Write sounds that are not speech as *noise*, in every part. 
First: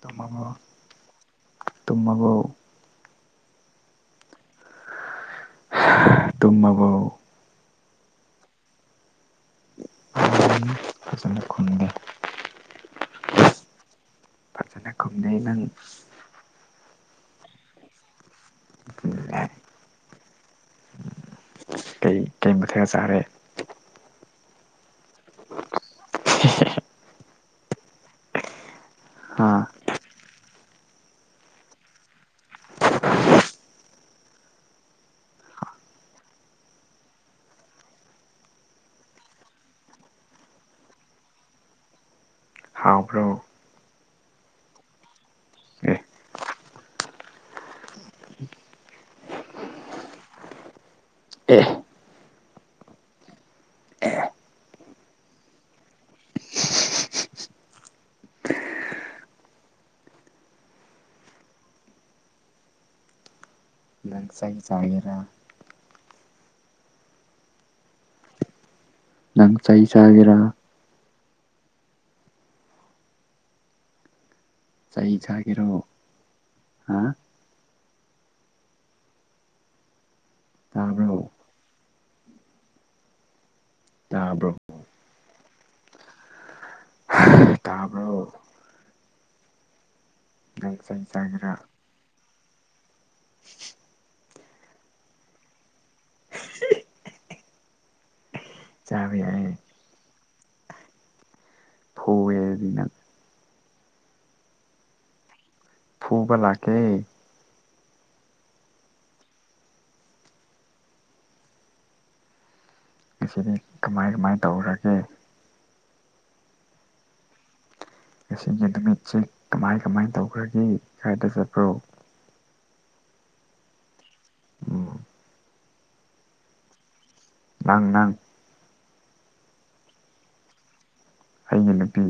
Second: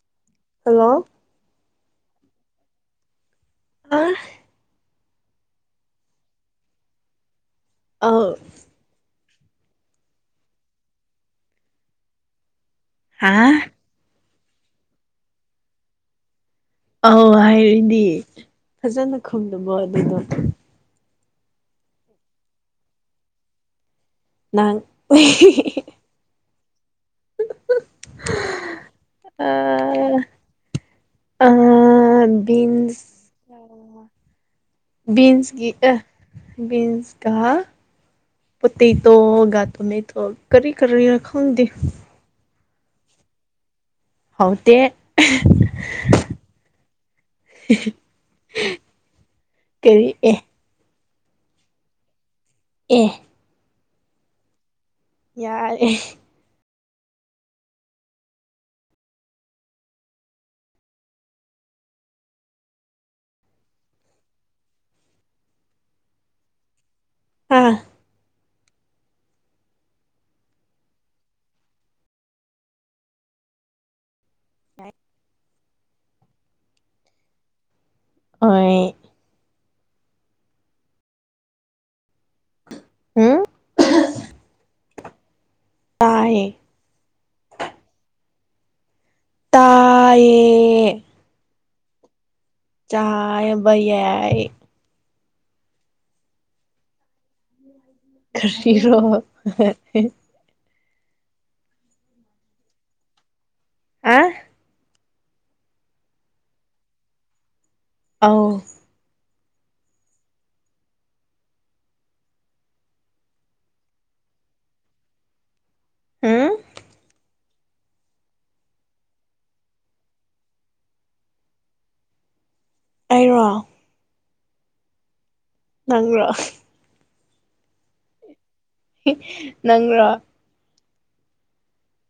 ꯇꯃ *unintelligible* ꯍꯜꯂꯣ ꯇꯨꯝꯃꯕ‌ꯣ ꯑ *unintelligible* ꯇꯨꯝꯃꯕ‌ꯣ ꯑꯧ *unintelligible* ꯐꯖꯅ ꯈꯨꯝꯗꯦ ꯍꯥ ꯐꯖꯅ ꯈꯨꯝꯗꯩ ꯅꯪ ꯑꯧ ꯍꯥꯏꯔꯗꯤ ꯐꯖꯅ ꯈꯨꯝꯗꯕꯣ ꯑꯗꯨꯗ‌ꯣ ꯀꯩ ꯀꯩ ꯃꯊꯜ ꯆꯥꯔꯦ ꯅꯪ *unintelligible* *unintelligible* ꯍꯥꯥ ꯑꯥ ꯑꯥ ꯕꯤꯟꯁ ꯕꯤꯟꯁꯀꯤ ꯑꯥ ꯕꯤꯟꯁꯀ ꯄ‌ꯣꯇ‌ꯦꯇ‌ꯣꯒ ꯇ‌ꯣꯃ‌ꯦꯇ‌ꯣꯒ ꯀꯔꯤ ꯀꯔꯤꯔꯥ ꯈꯪꯗ‌ꯦ ꯍꯥꯎꯕ‍꯭ꯔꯣ ꯍꯥꯎꯇ‌ꯦ ꯑꯦ *unintelligible* ꯀꯔꯤ ꯑꯦ ꯑꯦ ꯑꯦ ꯌꯥꯔꯦ ꯅꯪ ꯆꯩ ꯆꯥꯒꯦꯔꯥ ꯑ ꯅꯪ ꯆꯩ ꯆꯒꯦꯔꯥ ꯆꯩ ꯆꯥꯒꯦꯔꯣ ꯍꯥ ꯑꯣꯏ ꯇꯥꯕ꯭ꯔꯣ ꯎꯝ ꯇꯥꯕ꯭ꯔꯣ ꯇꯥꯏ ꯇꯥꯕꯔꫭ ꯇꯥꯌꯦ ꯅꯪ ꯆꯩ ꯆꯥꯒꯦꯔꯥ ꯆꯥꯕ ꯌꯥꯏ ꯀꯔꯤꯔꯣ ꯆꯥꯕ ꯌꯥꯏꯌꯦ ꯐꯨꯒ‌ꯦ ꯑꯗꯨꯗꯤ ꯅꯪ ꯍꯥ ꯐꯨꯕ ꯂꯥꯛꯀꯦ ꯑꯥꯎ ꯉꯁꯤꯗꯤ ꯀꯃꯥꯏ ꯀꯃꯥꯏ ꯇꯧꯔꯒꯦ ꯍꯨꯝ ꯉꯁꯤꯒꯤ ꯅꯨꯃꯤꯠꯁꯤ ꯀꯃꯥꯏ ꯀꯃꯥꯏ ꯇꯧꯈ꯭ꯔꯒꯦ ꯀꯥꯏꯗ ꯆꯠꯄ꯭ꯔꯣ ꯑꯩꯔꯣ ꯎꯝ ꯅꯪꯔꯣ ꯅꯪ ꯅꯪ ꯍ‌ꯤ ꯅꯪꯔꯣ ꯑꯩꯅ ꯅꯨꯄꯤ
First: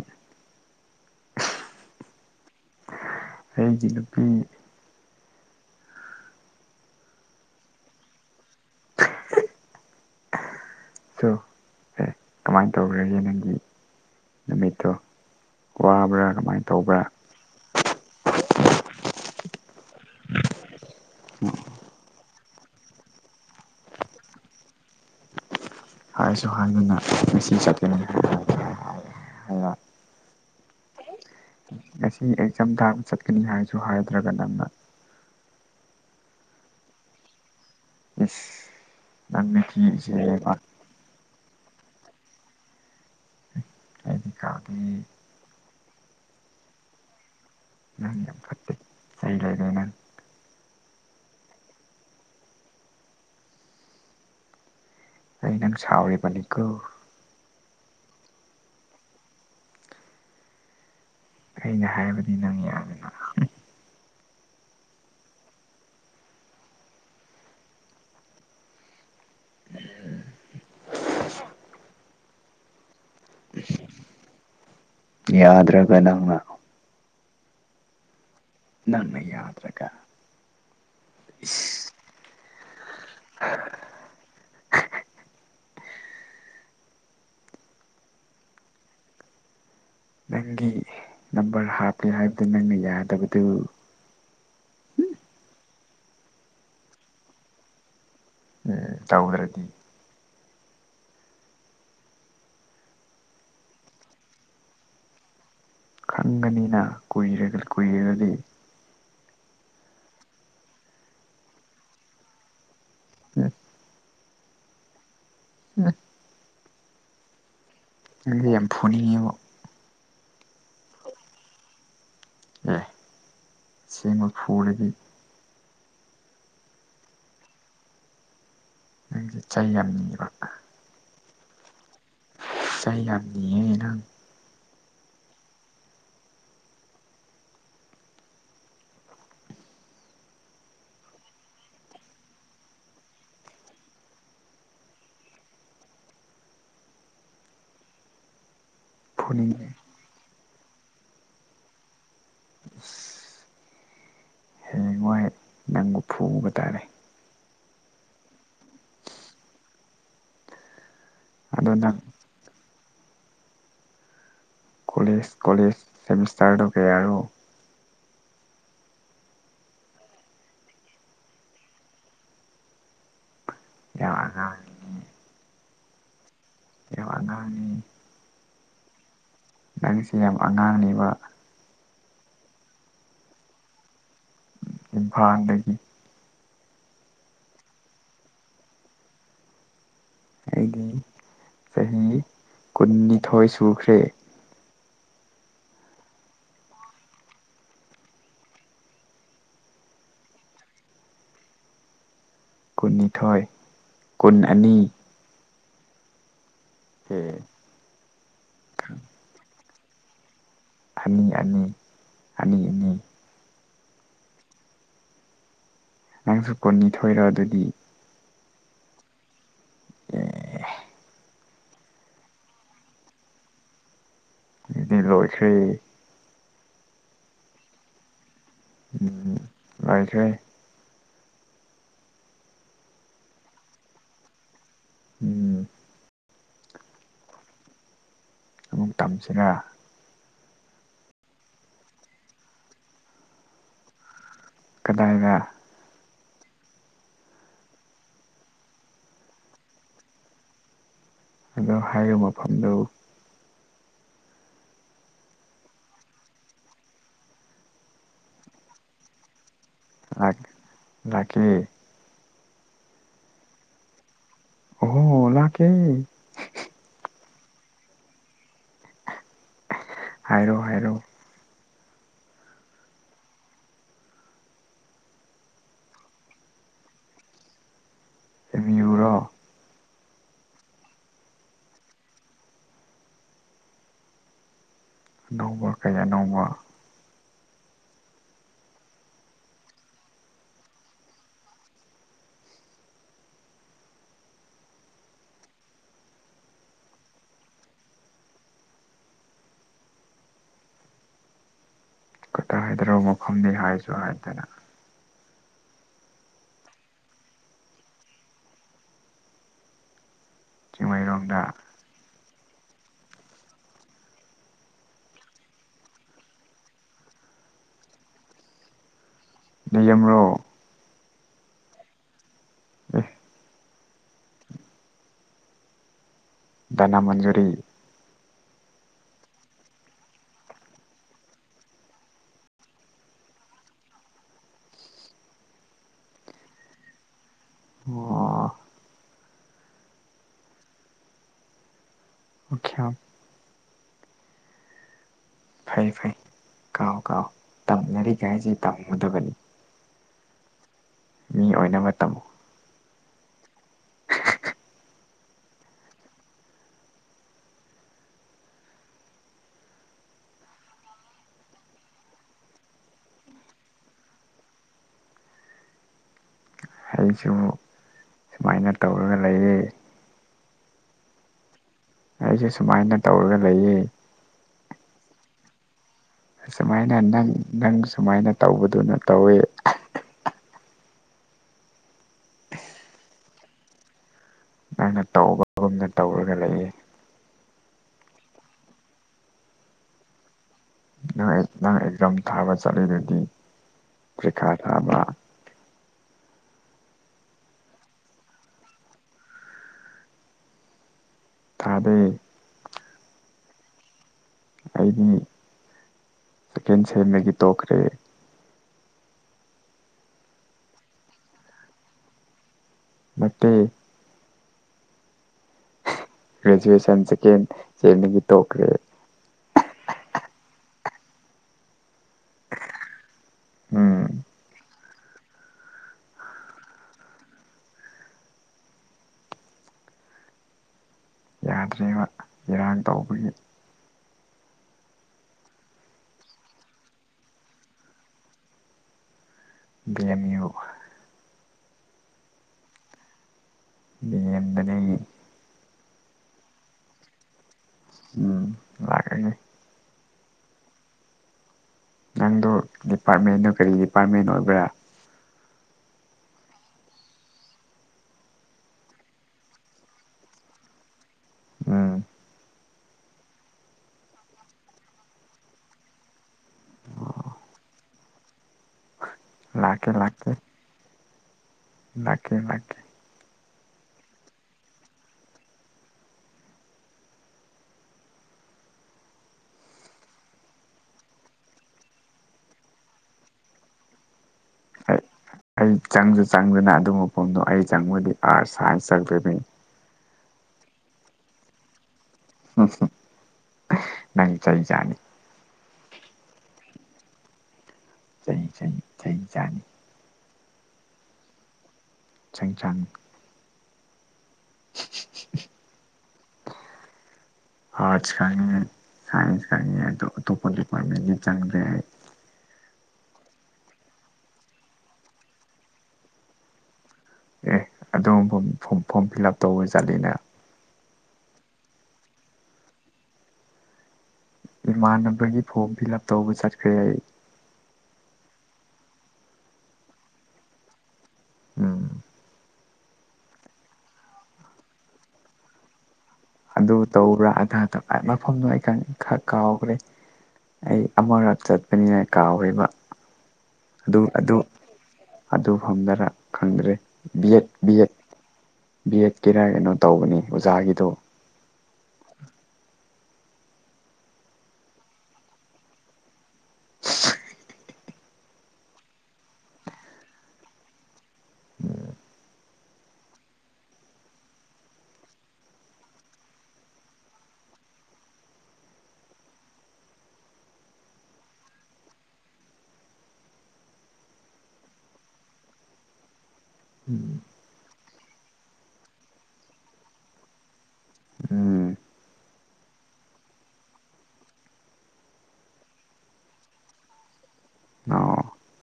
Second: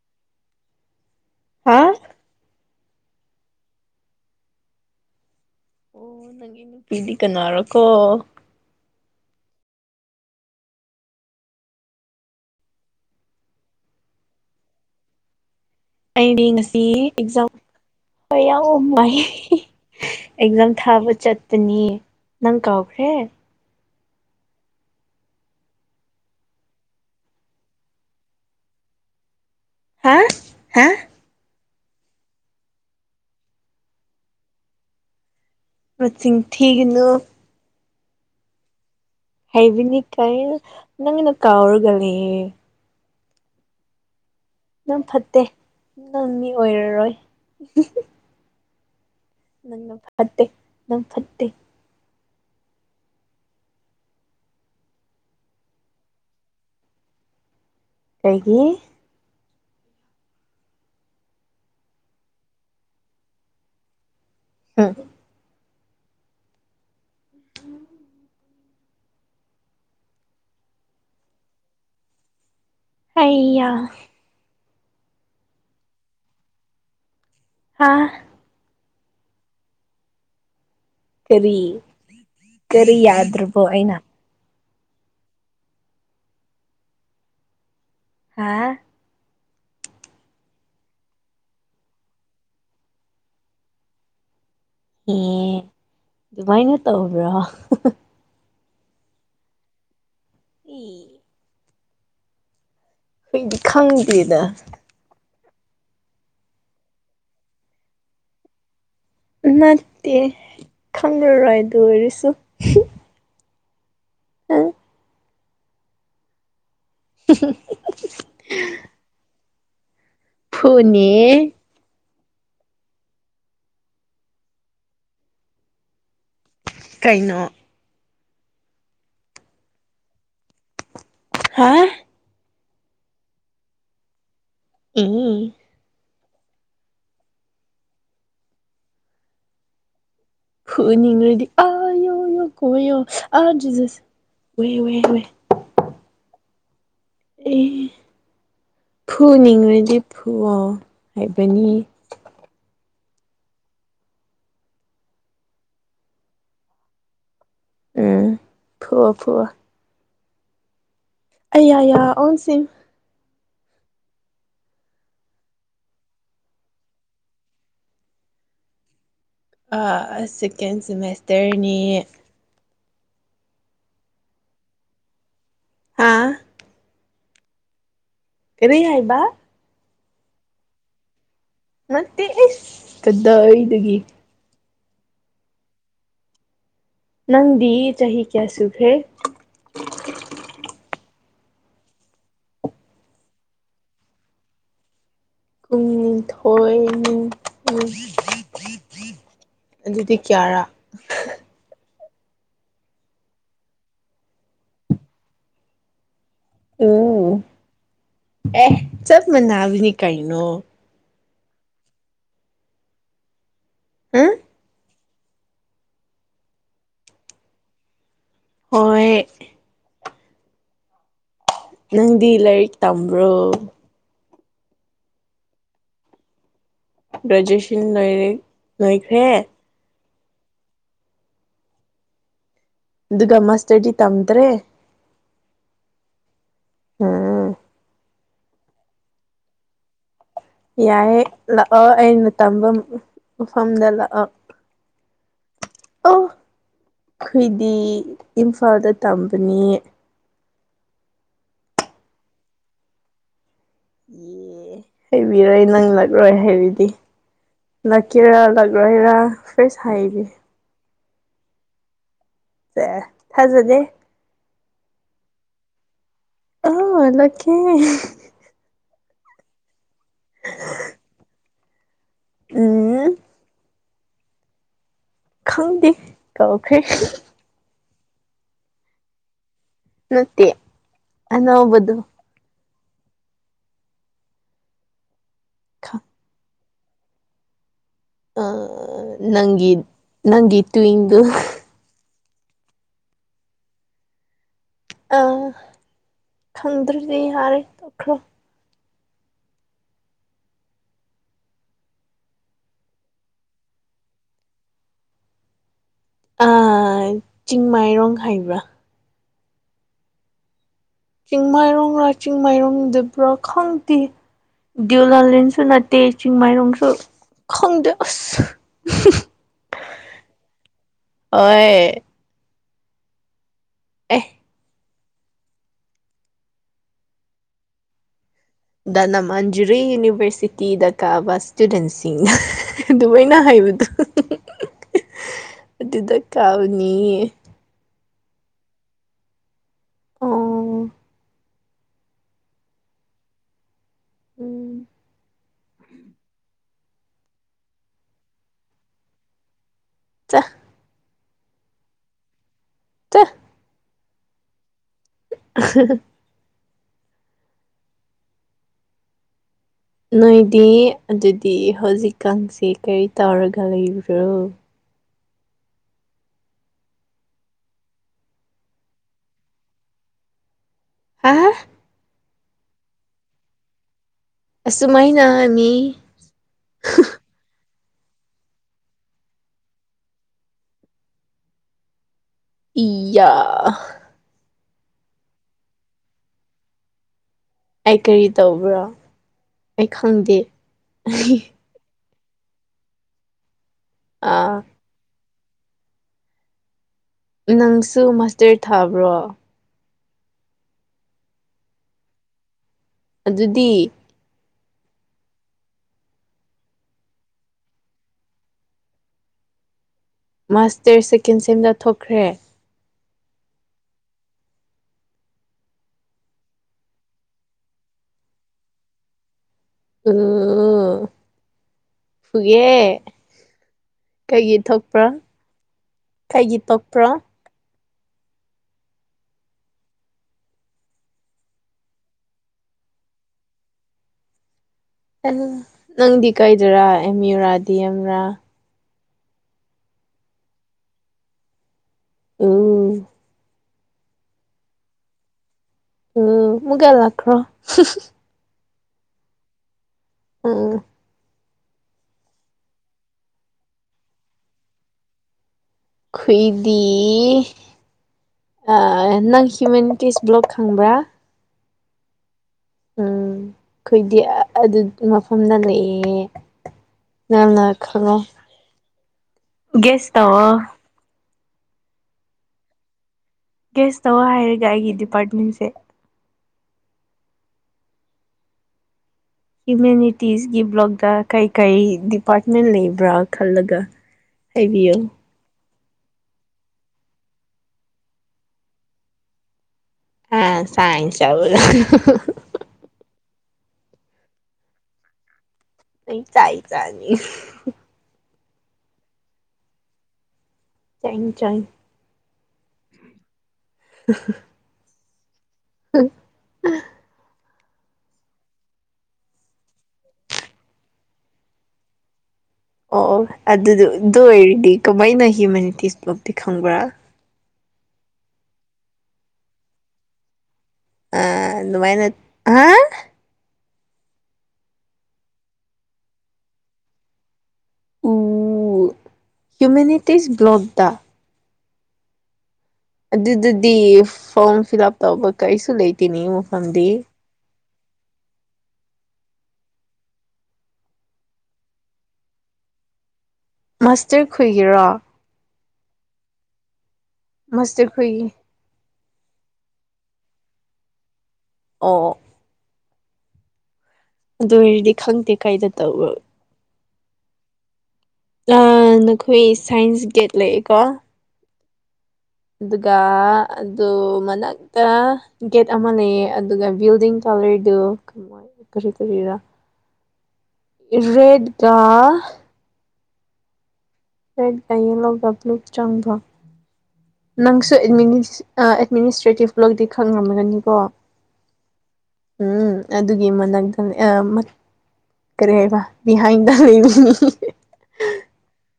ꯍꯥ ꯑꯩꯒꯤ ꯅꯨꯄꯤ ꯑꯣ ꯅꯪꯒꯤ ꯅꯨꯄꯤꯗꯤ ꯀꯅꯥꯔꯣꯀꯣ ꯍꯤ *unintelligible* ꯁꯣ ꯑꯦ ꯀꯃꯥꯏꯅ ꯇꯧꯈ꯭ꯔꯒꯦ ꯅꯪꯒꯤ ꯅꯨꯃꯤꯠꯇꯣ ꯋꯥꯕ꯭ꯔꯥ ꯑꯩꯗꯤ ꯀꯃꯥꯏ ꯉꯁꯤ ꯇꯧꯕ꯭ꯔꯥ ꯑꯦꯛꯖꯥꯝ ꯍꯣꯏ ꯌꯥꯝ ꯋꯥꯏ ꯑꯦꯛꯖꯥꯝ ꯊꯥꯕ ꯆꯠꯄꯅꯤ ꯅꯪ ꯀꯥꯎꯈ꯭ꯔꯦ ꯍꯥꯏꯁꯨ ꯍꯥꯏꯗꯅ ꯉꯁꯤ ꯆꯠꯀꯅꯤ ꯍꯥꯏꯕ ꯍꯥ ꯍꯥ ꯉꯁꯤ ꯑꯦꯛꯖꯥꯝ ꯊꯥ ꯆꯠꯀꯅꯤ ꯍꯥꯏꯁꯨ ꯍꯥꯏꯗ꯭ꯔꯒ ꯅꯪꯅ ꯅꯆꯤꯡ ꯊꯤꯒꯅꯣ ꯏꯁ ꯅꯪꯅ‌ꯦ ꯍꯥꯏꯕꯅꯤ ꯊꯤꯔꯤꯁꯦ ꯕꯦꯝꯃ ꯀꯥꯏꯅ ꯅꯪꯅ ꯀꯥꯎꯔꯒ ꯂꯩꯌꯦ *inaudible* ꯅꯝ ꯐꯠꯇꯦ ꯅꯪ ꯃꯤ ꯑꯣꯏꯔꯔꯣꯏ ꯅꯪ ꯌꯥꯝ ꯐꯇꯦ ꯅꯪꯅ ꯐꯠꯇꯦ ꯅꯪ ꯐꯠꯇꯦ ꯑꯩ ꯅꯪ ꯁꯥꯎꯔꯤꯕꯅꯤꯀꯣ ꯀꯩꯒꯤ ꯑꯩꯅ ꯍꯥꯏꯕꯗꯤ ꯅꯪ ꯌꯥꯗꯅ ꯑꯝ *unintelligible* ꯑꯌꯥ ꯌꯥꯗ꯭ꯔꯒ ꯅꯪꯅ ꯍꯥꯥ ꯅꯪꯅ ꯌꯥꯗ꯭ꯔꯒ ꯀꯔꯤ ꯏꯁ ꯀꯔꯤ ꯌꯥꯗ꯭꯭ꯔꯕꯣ ꯑꯩꯅ ꯍꯥ ꯅꯪꯒꯤ ꯅꯝꯕꯔ ꯍꯥꯞꯀꯦ ꯍꯥꯏꯕꯗꯨ ꯅꯪꯅ ꯌꯥꯗꯕꯗꯨ ꯑꯦ ꯑꯗꯨꯃꯥꯏꯅ ꯇꯧꯕ꯭ꯔꯣ ꯇꯧꯗ꯭ꯔꯗꯤ ꯏ ꯑꯩꯗꯤ ꯈꯪꯗꯦꯗ ꯈꯪꯒꯅꯤꯅ ꯀꯨꯏꯔꯛ ꯀꯨꯏꯔꯒꯗꯤ ꯅꯠꯇꯦ ꯈꯪꯉꯔꯣꯏ ꯗꯨꯑꯣꯏꯔꯁꯨ ꯌꯦꯁ *unintelligible* ꯑ ꯑꯝ ꯍꯝ ꯅꯪꯖ‌ꯦ ꯌꯥꯝ ꯐꯨꯅꯤꯡꯉꯦꯕꯣ ꯐꯨꯅꯦ ꯑꯦ ꯁꯤꯃ ꯐꯨꯔꯗꯤ ꯀꯩꯅꯣ ꯅꯪꯁꯦ ꯆꯩ ꯌꯥꯝ ꯅꯤꯕ ꯍꯥꯥ ꯆꯩ ꯌꯥꯝꯅꯤꯌꯦꯅꯪ ꯎꯝ ꯐꯅꯤꯡꯔꯗꯤ ꯑꯌꯣ ꯌꯣ ꯀꯣꯣ ꯑꯥ ꯖꯁ ꯑꯣꯏꯦ ꯑꯣꯏꯏꯦ ꯍꯏꯦ ꯑꯦ ꯐꯨꯅꯤꯡꯉꯦ ꯐꯨꯅꯤꯡꯉꯗꯤ ꯐꯨꯋꯣ ꯍꯥꯏꯕꯅꯤ ꯑꯁ ꯍꯌꯦ ꯋꯥꯏ ꯅꯪꯕꯨ ꯐꯨꯕ ꯇꯥꯔꯦ ꯎꯝ ꯐꯣ ꯐꯣ ꯑ ꯑꯗꯣ ꯅꯪ ꯑꯣꯁꯤꯠ ꯀꯣꯂꯦꯖ ꯀꯣꯂꯦꯖ ꯁꯦꯃꯤꯁ ꯗꯔꯗꯨ ꯀꯌꯥꯔꯣ ꯑ ꯁꯦꯀꯦꯟ ꯁꯦꯃꯦꯁꯇꯔꯅꯤ ꯆꯥꯝ ꯑꯉꯥꯡ ꯍꯥꯥ ꯌꯥꯝ ꯑꯉꯥꯡꯅꯤ ꯀꯔꯤ ꯍꯥꯏꯕ ꯅꯪꯁꯦ ꯌꯥꯝ ꯑꯉꯥꯡꯅꯤꯕ ꯅꯠꯇꯦ ꯑꯁ ꯀꯗꯥꯏꯗꯒꯤ ꯏꯝꯐꯥꯜꯗꯒꯤ ꯅꯪꯗꯤ ꯆꯍꯤ ꯀꯌꯥꯁꯨꯒꯔ꯭ꯦ ꯑꯩꯒꯤ ꯆꯍꯤ ꯀꯨꯟꯅꯤꯊꯣꯏ ꯁꯨꯈ꯭ꯔꯦ ꯀꯨꯟꯅꯤꯊꯣꯏꯅꯤ ꯑꯗꯨꯗꯤ ꯀ꯭ꯔꯥ ꯀꯨꯟꯅꯤꯊꯣꯏ ꯀꯨꯟ ꯑꯅꯤ ꯎꯝ ꯑꯦꯍ ꯆꯞ ꯃꯅꯅꯥꯕꯤꯅꯤ ꯀꯥꯏꯅꯣ ꯑꯅꯤ ꯑꯅꯤ ꯑꯅꯤ ꯑꯅꯤ ꯍꯥ ꯅꯪꯁꯨ ꯀꯨꯟꯅꯤꯊꯣꯏꯔꯣ ꯑꯗꯨꯗꯤ ꯍꯣꯏ ꯑꯦ ꯅꯪꯗꯤ ꯂꯥꯏꯔꯤꯛ ꯇꯝꯕ꯭ꯔꯣ ꯏꯗꯤ ꯂꯣꯏꯁ꯭ꯦ ꯔꯖꯌꯁꯤꯜ ꯅꯣꯏꯔ ꯎꯝ ꯂꯥꯏꯈꯦ ꯑꯗꯨꯒ ꯒꯃꯁꯇꯗꯤ ꯇꯝꯗ꯭ꯔꯦ ꯎꯝ ꯎꯝ ꯑꯃ ꯇꯝꯁꯤꯅ ꯌꯥꯏ ꯂꯥꯛꯑꯣ ꯑꯩꯅ ꯇꯝꯕ ꯃꯐꯝꯗ ꯂꯥꯛꯑꯣ ꯀꯗꯥꯏꯗ ꯑꯣ ꯑꯩꯈꯣꯏꯗꯤ ꯏꯝꯐꯥꯜꯗ ꯇꯝꯕꯅꯤ ꯑꯗꯣ ꯍꯥꯏꯔꯤꯕ ꯃꯐꯝꯗꯨ ꯑꯦ ꯍꯩꯕꯤꯔꯣꯏ ꯅꯪ ꯂꯛꯂꯣꯏ ꯍꯥꯏꯔꯤꯗꯤ ꯂꯛꯀꯦꯔꯥ ꯂꯥꯀꯣꯏꯔꯥ ꯀꯩꯁꯨ ꯍꯥꯏꯗꯦ ꯅꯥꯀ ꯦ ꯊꯥꯖꯗꯦ ꯑꯣ ꯑꯣ ꯂ ꯀꯦ ꯑꯥ ꯏꯂ ꯀꯦ ꯍꯥꯏꯔꯣ ꯍꯥꯏꯔꯣ ꯎꯝ ꯈꯪꯗꯦ ꯀꯧꯈ꯭ꯔꯦ ꯌꯕ꯭ꯌꯨꯔꯣ ꯃꯠꯇꯦ ꯑꯅ ꯍꯕꯗꯨ ꯑꯅꯧꯕ ꯀꯩ ꯑꯅꯧꯕ ꯑ ꯅꯪꯤ ꯅꯪꯤꯠꯇ ꯏꯗꯨ ꯑ ꯈꯪꯗꯗꯤ ꯍꯔꯂꯣ ꯇ ꯍꯥꯏꯗ꯭ꯔꯔꯕ ꯃꯐꯝꯅꯤ ꯍꯥꯏꯁꯨ ꯍꯥꯏꯗꯅ ꯆꯤꯡꯃꯥꯏꯔꯣꯡ ꯍꯥꯏꯕ꯭ꯔꯥ ꯆꯤꯡꯃꯩꯔꯣꯡꯗ ꯆꯤꯡ ꯃꯥꯏꯔꯣꯡꯔꯥ ꯆꯤꯡ ꯃꯥꯏꯔꯣꯡꯗꯕ꯭ꯔꯥ ꯈꯪꯗꯦ ꯗꯗꯤꯌꯨꯂ ꯂꯤꯡꯁꯨ ꯅꯠꯇꯦ ꯆꯤꯡꯃꯩꯔꯁꯨ ꯈꯪꯗꯦ ꯑꯁ ꯂꯩꯔꯝꯃꯣ ꯑꯣꯏ ꯑꯥ ꯑꯦ ꯗꯅ ꯃꯟꯖꯨꯔꯤ ꯗ ꯅꯃꯟꯖꯔꯤ ꯌꯨꯅꯤꯚꯔꯁꯤꯇꯤꯗ ꯀꯥꯕ ꯏꯁꯇꯨꯗꯦꯟꯁꯤꯡꯅ ꯑꯗꯨꯃꯥꯏꯅ ꯍꯥꯏꯕꯗꯣ *unintelligible* ꯑꯗꯨꯗ ꯀꯥꯎꯅꯤ ꯑꯣ ꯑꯥ ꯑꯣ ꯎꯝ ꯐꯩ ꯐꯩ ꯀꯥꯎ ꯀꯥꯎ ꯇꯝꯅꯔꯤꯒꯥꯏꯁꯤ ꯇꯝꯒꯨꯗꯕꯅꯤ ꯆ ꯃꯤ ꯑꯣꯏꯅꯕ ꯇꯝꯃꯨ ꯆꯠ *unintelligible* *unintelligible* ꯅꯣꯏꯗꯤ ꯑꯗꯨꯗꯤ ꯍꯧꯖꯤꯛꯀꯥꯟꯁꯦ ꯀꯔꯤ ꯇꯧꯔꯒ ꯂꯩꯕ꯭ꯔꯣ ꯑꯩꯁꯨ ꯁꯨꯃꯥꯏꯅ ꯇꯧꯔꯒ ꯂꯩꯌꯦ ꯑꯥ ꯑꯩꯁꯦ ꯁꯨꯃꯥꯏꯅ ꯇꯧꯔꯒ ꯂꯩꯌꯦ ꯑꯁꯨꯨꯃꯥꯏꯅ ꯑ ꯑꯁꯨꯃꯥꯏꯅ ꯅꯪ ꯅꯪ ꯁꯨꯃꯥꯏꯅ ꯇꯧꯕꯗꯨꯅ ꯇꯧꯋꯤ ꯏꯌꯥ ꯅꯪꯅ ꯇꯧꯕꯒꯨꯝꯅ ꯇꯧꯔꯒ ꯂꯩꯌꯦ ꯑꯩ ꯀꯔꯤ ꯇꯧꯕ꯭ꯔꯣ ꯑꯩ ꯈꯪꯗꯦ ꯅꯪ ꯅꯪ ꯑꯦꯛꯖꯥꯝ ꯊꯥꯕ ꯆꯠꯂꯤꯗꯨꯗꯤ ꯄ꯭ꯔꯤꯈꯥ ꯑꯥ ꯊꯥꯕ ꯅꯪꯁꯨ ꯃꯥꯁꯇꯔ ꯊꯥꯕ꯭ꯔꯣ ꯇꯥꯗꯩ ꯑꯗꯨꯗꯤ ꯑꯩꯗꯤ ꯁꯦꯀꯦꯟ ꯁꯦꯝꯗꯒꯤ ꯇꯣꯛꯈ꯭ꯔꯦ ꯃꯥꯁꯇꯔ ꯁꯦꯀꯦꯟ ꯁꯦꯝꯗ ꯊꯣꯛꯈ꯭ꯔꯦ ꯃꯇ ꯒ꯭ꯔꯦꯖꯨꯑꯦꯁꯟ ꯁꯦꯀꯦꯟ ꯆꯦꯟꯗꯒꯤ ꯇꯣꯛꯈ꯭ꯔꯦ ꯎ ꯐꯨꯒꯦ ꯎꯝ ꯀꯩꯒꯤ ꯊꯣꯛ ꯄꯛꯄ꯭ꯔꯥ ꯈꯩꯒꯤ ꯇꯣꯀꯄꯔꯥ ꯌꯥꯗ꯭ꯔꯦꯕ ꯏꯔꯥꯡ ꯇꯧꯕꯒꯤ ꯅꯪꯗꯤ ꯀꯩꯗꯔꯥ ꯑꯦꯝ ꯌꯨꯔꯥꯗꯤ ꯑꯦꯝꯔꯥ ꯒꯦꯝ ꯌꯨ ꯎꯝ ꯌꯦꯗꯗꯒꯤ ꯎ ꯃꯨꯒꯦ ꯂꯈ꯭ꯔꯣ ꯎꯝ ꯂꯒꯒꯦ ꯎꯝ ꯅꯪꯗꯣ ꯗꯤꯄꯥꯔꯠꯃꯦꯟꯗꯨꯣ ꯀꯔꯤ ꯗꯤꯄꯥꯔꯠꯃꯦꯟ ꯑꯣꯏꯕ꯭ꯔꯥ ꯈꯏꯗꯤ ꯅꯪ ꯍꯤꯌꯨꯃꯤꯅꯤꯇꯤꯁ ꯕ꯭ꯂꯣꯣꯛ ꯈꯪꯕ꯭ꯔꯥ ꯎꯝ ꯎꯝ ꯑꯩꯈꯣꯏꯗꯤ ꯑꯗꯨ ꯃꯐꯝꯗ ꯂꯩꯑꯦ ꯅ ꯈꯉ ꯂꯥꯛꯀꯦ ꯒꯦꯁ ꯇꯋꯥꯣ ꯅꯥꯀꯦ ꯅꯥꯀꯦ ꯒ꯭ꯦꯁ ꯇꯧꯔ ꯍꯥꯏꯔꯒ ꯑꯩꯒꯤ ꯗꯤꯄꯥꯔꯠꯃꯦꯟꯁꯦ ꯍꯤꯌꯨꯃꯅꯤꯇꯤꯁꯀꯤ ꯕ꯭ꯂꯣꯛꯇ ꯀꯩ ꯀꯩ ꯗꯤꯄꯥꯔꯠꯃꯦꯟ ꯂꯩꯕ꯭ꯔꯥ ꯈꯜꯂꯒ ꯑꯩ ꯍꯥꯏꯕꯤꯌꯨ ꯑꯩ ꯆꯪꯁꯨ ꯆꯪꯗꯅ ꯑꯗꯨ ꯃꯐꯝꯗꯣ ꯑꯩ ꯆꯪꯕꯗꯤ ꯑꯥꯔꯠꯁ ꯁꯥꯏꯟꯁ ꯆꯪꯗꯣꯏꯅꯤ ꯑ ꯆꯥꯏ ꯆꯕ ꯅꯪ ꯆꯩꯖꯅꯤ ꯑꯩ ꯆꯥꯏ ꯆꯅꯤ ꯆꯍꯤ ꯆꯍꯤ ꯑꯩꯥꯅꯤ ꯆꯪ ꯆꯪ ꯆꯦꯡꯁꯥꯡꯅꯤ *inaudible* ꯎ ꯑꯥꯔꯠꯁ ꯈꯪꯉꯤ ꯁꯥꯏꯟꯁ ꯈꯪꯉꯤ ꯑꯗꯣ ꯑꯇꯣꯞꯄ ꯗꯤꯄꯥꯔꯠꯃꯦꯟꯒꯤ ꯆꯪꯗ꯭ꯔꯦ ꯑꯩ ꯑꯣ ꯑꯣ ꯑꯗꯨꯗꯨ ꯑꯗꯨ ꯑꯣꯏꯔꯗꯤ ꯀꯃꯥꯏꯅ ꯍꯤꯌꯨꯃꯅꯤꯇꯤꯁꯃꯛꯇꯤ ꯈꯪꯕ꯭ꯔꯥ ꯑꯗꯨꯒ ꯐꯣꯔꯝ ꯐꯤꯜ ꯑꯞ ꯇꯧꯕ ꯆꯠꯂꯤꯅ ꯑꯗꯨꯅꯨꯡꯃꯥꯏꯅ ꯍꯥ ꯏꯃꯥꯟ ꯅꯝꯕꯔꯒꯤ ꯐꯣꯝ ꯐꯤꯜ ꯑꯞ ꯇꯧꯕ ꯆꯠꯈ꯭ꯔꯦ ꯑꯩ ꯎ ꯍ꯭ꯌꯨꯃꯦꯟꯇꯤꯁ ꯒ꯭ꯂꯣꯠ ꯗ ꯎꯝ ꯑꯗꯨꯗꯗꯤ ꯐꯣꯔꯝ ꯐꯤꯜ ꯑꯞ ꯇꯧꯕ ꯀꯔꯤꯁꯨ ꯂꯩꯇꯦ ꯑꯗꯨ ꯇꯧꯕꯔ ꯑꯙꯗ ꯃꯐꯝꯗꯣ ꯑꯩ ꯈꯔ ꯀꯥꯎꯈ꯭ꯔꯦ ꯑꯩ ꯑꯃꯔꯞ ꯆꯠꯄꯅꯤꯅ ꯀꯥꯎꯔꯤꯕ ꯑꯗꯨ ꯃꯥꯁꯇꯔ ꯑꯗꯨ ꯈꯣꯏꯒꯤꯔꯣ ꯑꯗꯨꯐꯝꯗꯔꯥ ꯈꯪꯗ꯭ꯔꯦ B Ed B master eight ꯈꯣꯏꯒꯤ ꯕꯤ ꯑꯦꯠꯀꯤꯔ ꯀꯩꯅꯣ ꯇꯧꯕꯅꯤ ꯑꯣꯖꯥꯒꯤꯗꯣ ꯑꯣ ꯑꯗꯨ ꯑꯣꯏꯔꯗꯤ ꯈꯪꯗꯦ ꯀꯥꯏꯗ ꯇꯧꯕ ꯅꯈꯣꯏ ꯁꯥꯏꯟꯁ ꯒꯦꯠ ꯂꯩꯌꯦꯀꯣ ꯑꯣ ꯑꯗꯨꯒ ꯑꯗꯨ ꯃꯅꯥꯛꯇ ꯒꯦꯠ ꯑꯃ ꯂꯩꯌꯦ ꯑꯗꯨꯒ ꯕꯤꯜꯗꯤꯡ ꯀꯂꯔꯗꯨ ꯀꯃ ꯀꯔꯤ ꯀꯔꯤꯔ ꯔꯦꯠꯒꯥ ꯄꯦꯠ ꯑꯌꯦꯂꯣꯒ꯭ꯂꯨꯞ ꯆꯪꯕ ꯎꯝ ꯅꯪꯁꯨ ꯑꯦꯗꯃꯤꯅꯤꯁꯇ꯭ꯔꯦꯇꯤꯞ ꯂꯣꯗꯤ ꯈꯪꯉꯝꯒꯅꯤꯀꯣ ꯎꯝ ꯎꯝ ꯑꯗꯨꯒꯤ ꯃꯛꯇꯅꯤ ꯀꯦꯕ ꯕꯤꯍꯥꯏꯗ ꯂꯩ ꯑꯣ